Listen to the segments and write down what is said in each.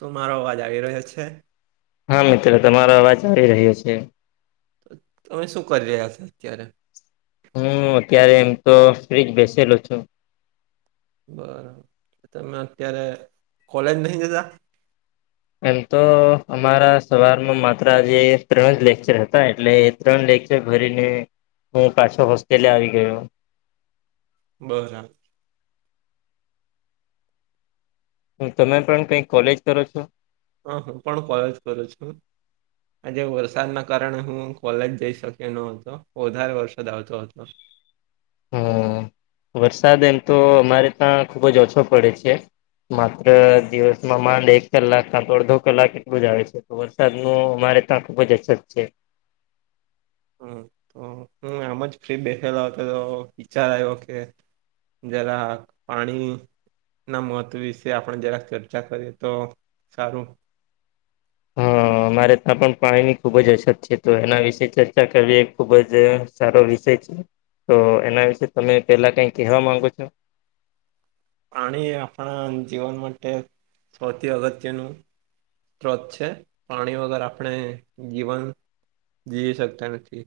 તો મારો અવાજ આવી રહ્યો છે. હા મિત્રો તમારો અવાજ આવી રહ્યો છે. તો તમે શું કરી રહ્યા છો અત્યારે. હું અત્યારે એમ તો ફ્રીજ બેસેલો છું. બરોબર તમે અત્યારે કોલેજ નહી જતા. એમ તો અમારા સવારમાં માત્ર આજે ત્રણ જ લેક્ચર હતા એટલે. ચિત્રન લેક ભરીને હું પાછ હોસ્ટેલ આવી ગયો. બરા હ તમે પણ કઈ કોલેજ કરો છો. હ હું પણ કોલજ કરું છું. આજે વરસાદના કારણે હું કોલેજ જઈ શક્યો ન હતો વધારે વરસાદ આવતો હતો. હમ વરસાદ એમ તો અમારે ત્યાં ખુબ જ ઓછો પડે છે. માત્ર દિવસમાં માંડ એક કલાક ક તો અડધો કલાક એટલું જ આવે છે. તો વરસાદ ન અમારે તાપ જ અસત છે. હમ તો હમ આમ જ ફ્રી બેઠેલો હતો તો વિચાર આવ્યો કે. જલા પાણી. ના મહત્વ વિશે આપણે જરાક ચર્ચા કરીએ તો સારું. હા અમારે ત્યાં પણ પાણીની ખુબ જ અછત છે તો એના વિશે ચર્ચા કરવી એ ખૂબ જ સારો વિષય છે. તો એના વિશે તમે પહેલાં કંઈ કહેવા માગો છો. પ્રણી આપણા જીવન માટે સૌથી અગત્યનું. ત્રોત છે પાણી વગર આપણે જીવન જીવી શકતા નથી.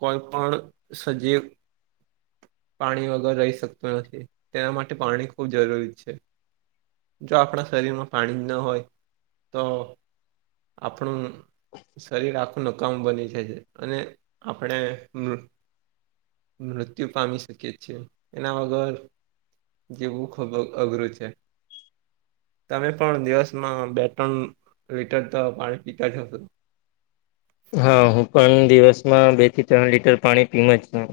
કોઈ પણણ સજીવ. પાણી વગર રહી શકતું નથી તેના માટે પાણી ખૂબ જરૂરી છે. જો આપણા શરીરમાં પાણી ન હોય તો. આપણું. શરીર આખું ન કામ બની છે અને આપણે. મૃત્યુ પામીશ. શકી છે એના વગર જીવવું ખૂબ અઘરું છે. તમે પણ દિવસમાં બે ત્રણ લીટર તો પાણી પીતા હશો. હા હું પણ દિવસમાં બે થી ત્રણ લીટર પાણી પીમ જ છ.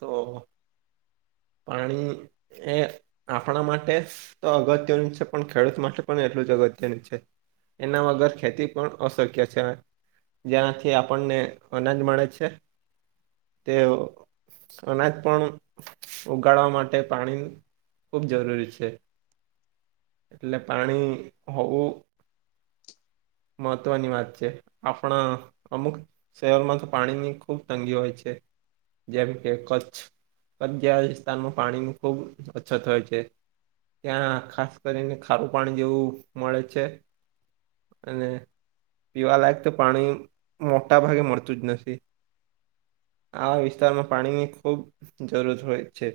તો. પાણી એ આપણા માટે. તો અગત્યનું છે પણ ખેડૂત માટે પણ એટલું જ અગત્યનું છે એના વગર ખેતી પણ અશક્ય છે. જેનાથી આપણને આનજ મળે છે. તે અનાજ પણ. ઉગાડવા માટે પાણી ખૂબ જરૂરી છે. એટલે પાણી હોવું. મહત્વની વાત છે આપણા અમુક. શહેરમાં તો પાણીની ખૂબ તંગી હોય છે જેમ કે કચ્છ. પણ ગ વિસ્તારમાં પાણીની ખૂબ અછત હોય છે. ત્યાં ખાસ કરીને ખારું પાણી જેવું મળે છે. અને. પીવા લયક તો પાણી મોટા ભાગે મળતું જ નથી. આ વિસ્તારમાં પાણીની ખૂબ. જરૂર હોય છે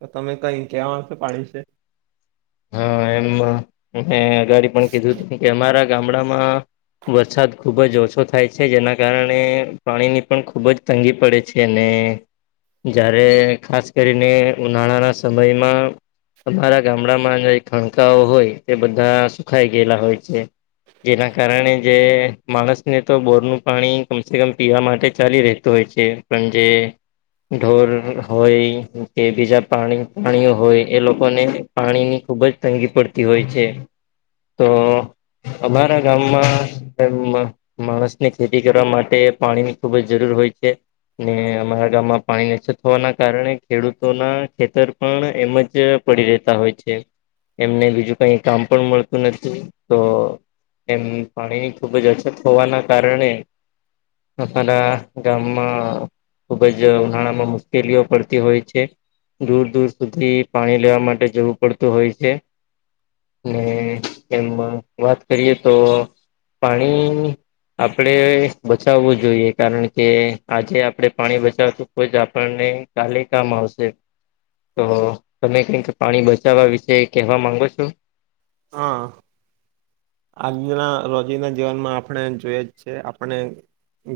તો તમે કઈ કવા આવશે પાણી છે. હા એમ મે અગાડી પણ કીધું હતું કે અમારા ગામડામાં. વરસાદ ખૂબ જ ઓછો થાય છે જેના કારણે પાણીની પણ ખૂબ જ. તંગી પડે છે અનેને. જયારે ખાસ કરીને ઉનાળાના સમયમાં અમારા ગામડામાં ખણકા હોય તે બધા સુખાય ગયેલા હોય છે. જેના કારણે જે માણસને તો બોરનું પાણી કમસે કમ પીવા માટે ચાલી રહેતું હોય છે. પણજે ઢોર હોય કે બીજા પાણી પાણીઓ હોય એ લોકોને પાણીની ખુબ જ તંગી પડતી હોય છે તો અમારા ગામમાં તેમ માણસની ખેતી કરવા માટે પાણી ની ખુબ જ જરૂર હોય છે. ને અમારા ગામમાં પાણી નછત હોવાના કારણે ખેડૂતોના ખેતર પણ એમ જ પડી રહેતા હોય છે. એમને બીજું કઈ કામ પણ મળતું નથી તો એમ પાણીની ખુબ જ અછત હોવાના કારણે અમારા ગામ મા ખુબ જ ઉનાળામાં મુશ્કેલીઓ પડતી હોય છે. દૂર દૂર સુધી પાણી લેવા માટે જવું પડતું હોય છે. ને એમમાં વાત કરીએ તો પાણી આપણે બચાવવું જોઈએ કારણ કે આજે આપણે પાણી બચાવતું ખ જ આપણને કાલે કામ આવશે તો તમે ક કે પાણી બચ વા વિશે કહેવા માંગો છો? હા. આજના રોજીના જીવનમાં આપણે જોઈ જ છે આપણે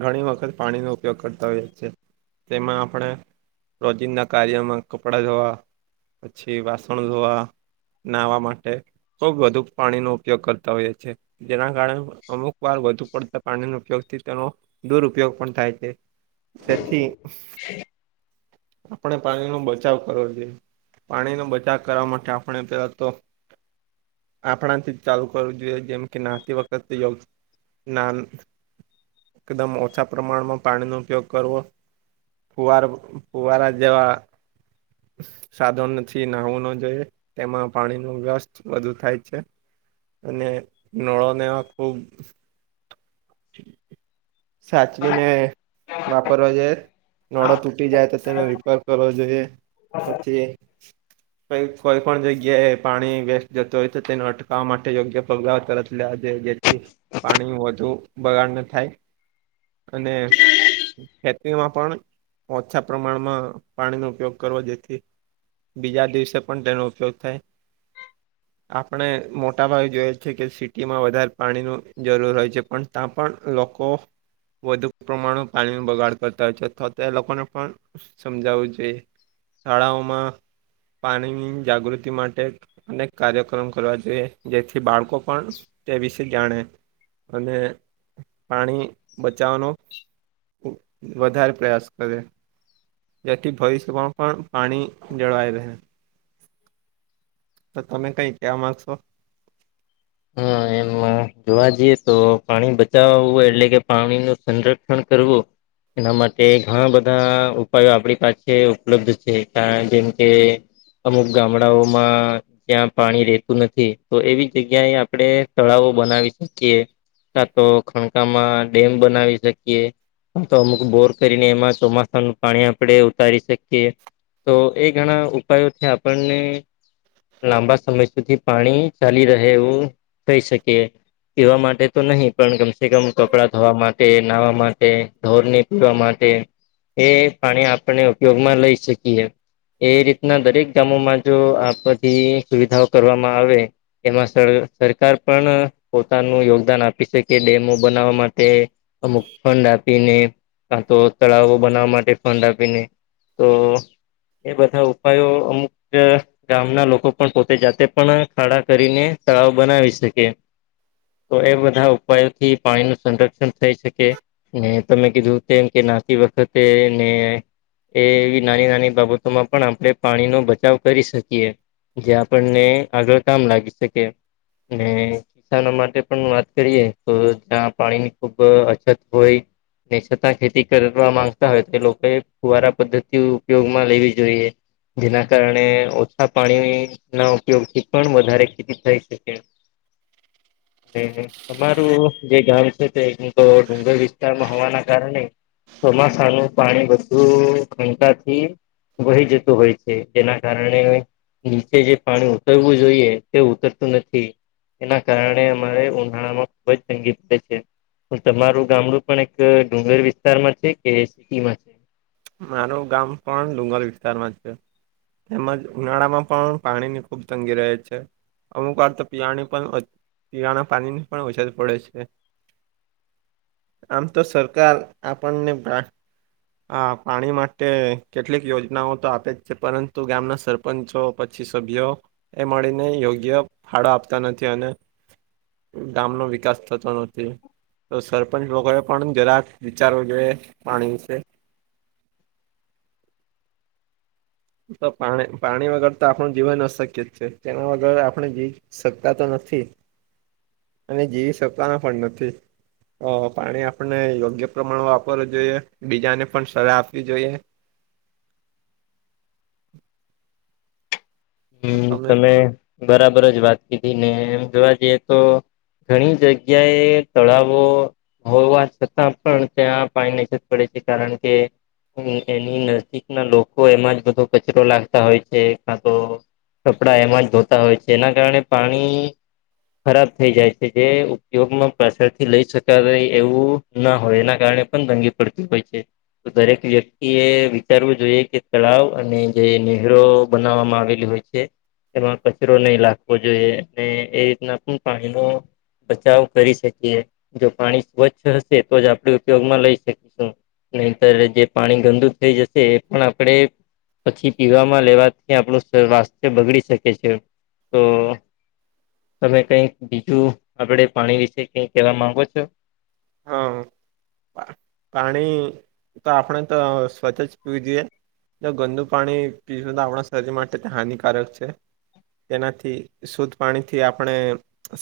ઘણી વખત પાણીનો ઉપયોગ કરતા હોઈએ છે તેમાં આપણે રોજિનદા ના કાર્યમાં કપડા ધોવા પછી વાસણ ધવા નાહવા માટે ખુબ વધુ પાણીનો ઉપયોગ કર હો જ છે. જેના કારણે અમુક વાર વધુ પડતા પાણીનો ઉપયોગથી તેનો દુરપયોગ પણ થાય છે. તેથી આપણે પાણી નો બચાવ કરવો જોઈએ. પાણીનો બચાવ કરવા માટે આપણે પેલા તો આપણાથી જ ચાલુ કરવું જોઈએ જેમ કે નાતી વખત યોગ ના એકદમ ઓછા પ્રમાણમાં પાણીનો ઉપયોગ કરવો. પુઆર પુવારા જેવા સાધન નથી નાહવું ન જોઈએ તેમાં પાણી ન વ્યસ્ત વધુ થાય છે. અને નળો નેવા ખુબ સાચવીને વાપરવા જોઈએ નડો તૂટી જાય તો તેને રિપેર કરવા જોઈએ. પછી કોઈ પણ જગ્યાએ પાણી વેસ્ટ જતો હોય તો તેને અટકાવવા માટે યોગ્ય પગલા તરફ લે છે જેથી પાણી વધુ બગાડ ન થાય. અને ખેતીમાં પણ ઓછા પ્રમાણમાં પાણીનો ઉપયોગ કરવો જેથી બીજા દિવસે પણ તેનો ઉપયોગ થાય આપણે મો મોટા ભાવ જોય છે કે સિટીમાં વધારે પાણીની જરૂર હોય છે પણ ત્યાં પણ લોકો વધુ પ્રમાણ પાણી બગાડ કરતા છે. તે લોકોને પણ સમજાવવું જોઈએ શાળાઓમાં પાણીની જાગૃતિ માટે અનેક કાર્યક્રમ કરવા જોઈએ. જેથી બાળકો પણ તે વિશે જાણે અને પાણી બચાવવાનો વધારે પ્રયાસ કરે. જેથી ભવિષ્યમાંમાં પણ પાણી જળવાઈ રહે. તો તમે કઈ ક્યાં માંગશો? હા એમાં જોવા જઈએ તો પાણી બચાવુંય એટલે કે પાણી ન સંરક્ષણ કરવું. એના માટે ઘણા બધા ઉપાયો આપણી પાસે ઉપલબ્ધ છે કાર જેમ કે અમુક ગામડાઓમાં ત્યાં પાણી રતું નથી તો એવી જગ્યા જગ્યા આપડણે તળાવો બનાવી શકીએ તો ખણકામાં ડેમ બનાવી શકીએ હ તો અમુક બોર કરીને એમાં ચોમાસાનું પાણી આપણે ઉતારી શકીએ તો એ ઘણા ઉપાયોથી આપણને લાંબા સમય સુધી પાણી ચાલી રહે એવું થઈ શકીએ પવા માટે તો નહી પણ કમસે કમ કપડાં ધવા માટે નાહવા માટે ઢોર ને પીવા માટે એ પાણી આપને ઉપયોગમાં લઈ શકીએ એ રીતના દરેક ગામોમાં જો આ બધી સુવિધાઓ કરવામાં આવે એમાં સરકાર પણ પોતાનું યોગદાન આપી શકે ડેમો બનાવવા માટે અમુક ફંડ આપીને કા તો તળાવો બનાવવા માટે ફંડ આપીને તો એ બધા ઉપાયો અમુક ગામના લોકો પણ પોતે જાતે પણ ખાડા કરીને તળાવ બનાવી શકે તો એ બધા ઉપાયોથી પાણી નું સંરક્ષણ થઈ શકે ને તમે કીધું તેમ કે નાતી વખતે ને એ એવી નાની નાની બાબતોમાં પણ આપણે પાણીનોો બચાવ કરી શકીએ જે આપણને આગળ કામ લાગી શકે કિસાનો માટે પણ વાત કરીએ તો જ્યાં પાણીની ખુબ અછત હોય છતાં ખેતી કરવા માંગતા હોય તો લોકોએ ફુવારા પદ્ધતિ ઉપયોગમાં લેવી જોઈએ જેના કારણે ઓછા પાણી ના ઉપયોગથી પણ વધારે ખેતી થઈ શકે હ અમારું જે ગામ છે તે તો ડુંગર વિસ્તારમાં હોવાના કારણે ચોમાસા નું પાણી વધુ ઘંટાથી વહી જતું હોય છે જેના કારણે નીચે જે પાણી કરવું જોઈએ તે ઉતરતું નથી એના કારણે અમારે ઉનાળા માં ખુબ જ સંગી છે તમારું ગામડું પણ એક ડુંગર વિસ્તારમાં છે કે સિટીમાં છે મારું ગામ પણણ ડુંગલ વિસ્તારમાં છે તેમજ ઉનાળામાં પણ પાણીની ખૂબ તંગી રહે છે અમુક વાર તો પીવાની પણ પીવાના પાણી ની પણ ઓછત પડે છે આમ તો સરકાર આપણને હા પાણી માટે કેટલીક યોજનાઓ તો આપે જ છે પરંતુ ગામના સરપંચો પછી સભ્યો એ મળીને યોગ્ય ફાડાો આપતા નથી અને ગામનોો વિકાસ થતો નથી તો સરપંચ વગોએ પણ જરાક વિચારવો જોઈએ પાણી વિશે તો પાણી પાણી વગર તો આપણું જીવન અશક્ય જ છે તેના વગર આપણે જ સત્તા તો નથી અને જેીવી સત્તા ન પણ નથી પાણી આપને યોગ્ય પ્રમાણ વાપરવું જોઈએ બીજાને પણ સલાહ આપવી જોઈએ હમ તમે બરાબર જ વાત કીધી ને એમ જોવા જઈએ તો ઘણી જગ્યાએ તળાવો હો વાત છતાં પણ ત્યાં પાણીની જ પડે છે કારણ કે એની નજીકના લોકો એમાં જ બધો કચરો લાગતા હોય છે કા તો કપડાં એમાં જ ધોતા હોય છે એના કારણે પાણી ખરાબ થઈ જાય છે જે ઉપયોગમાં પ્રછરથી લઈ શક એવું ના હોય એના કારણે પણ દંગી પડતી હોય છે તો દરેક વ્યક્તિ એ વિચારવું જોઈએ કે તળાવ અને જે નેહરો બનાવવામાં આવેલી હોય છે એમાં કચરો નહી લખવો જોઈએ એ રીતના પણ પાણીનો બચાવ કરી શકીએ જો પાણી સ્વચ્છ હશે તો જ આપણે ઉપયોગમાં લઈ શકીશું નહીતર જે પાણી ગંદુ થઈ જશે એ પણ આપણેે પછી પીવામાં લેવાથી આપણું સ્વાસ્થ્ય બગડી શકે છે તો તમે કઈક બીજું આગડ પાણી વિશે કઈક કહેવા માંગો છો હા પાણી તો આપણે તો સ્વચ્છ જ પીવું જોઈએ ગંદુ પાણી પીવ તો આપણા શરીર માટે તે હાનિકારક છે. તેનાથી શુદ્ધ પાણીથી આપણે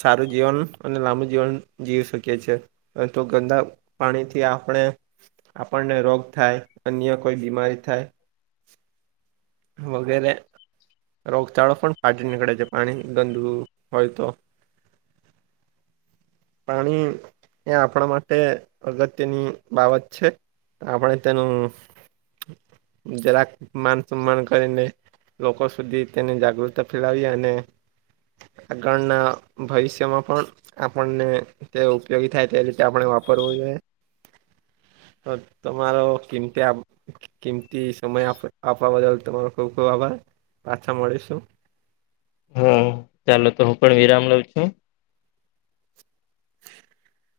સારું જીવન અને લાંબુ જીવન જીવી શકી છે. તો ગંદા પાણીથી આપણે આપણને રોગ થાય અન્ય કોઈ બીમારી થાય વગેરે રોગચાળો પણ પાાટી નીકળે છે પાણી ગંદુ હોય તો [inaudible] પાણી એ આપણા માટે અગત્યની બાબત છે. આપણે તેનું જરાક માન સન્માન કરીને લોકો સુધી તેને જાગૃતતા ફેલાવી અને આગળના ભવિષ્યમાં પણ આપણને તે ઉપયોગી થાય તે રીતે આપણે વાપરવું જોઈએ તો તમારો કિંમતે કિંમતી સમય આપવા બદલ તમારો ખૂબ ખૂબ આભાર પાછા મળીશું. હ ચાલો તો હું પણ વિરામ લઉં છું. [inaudible]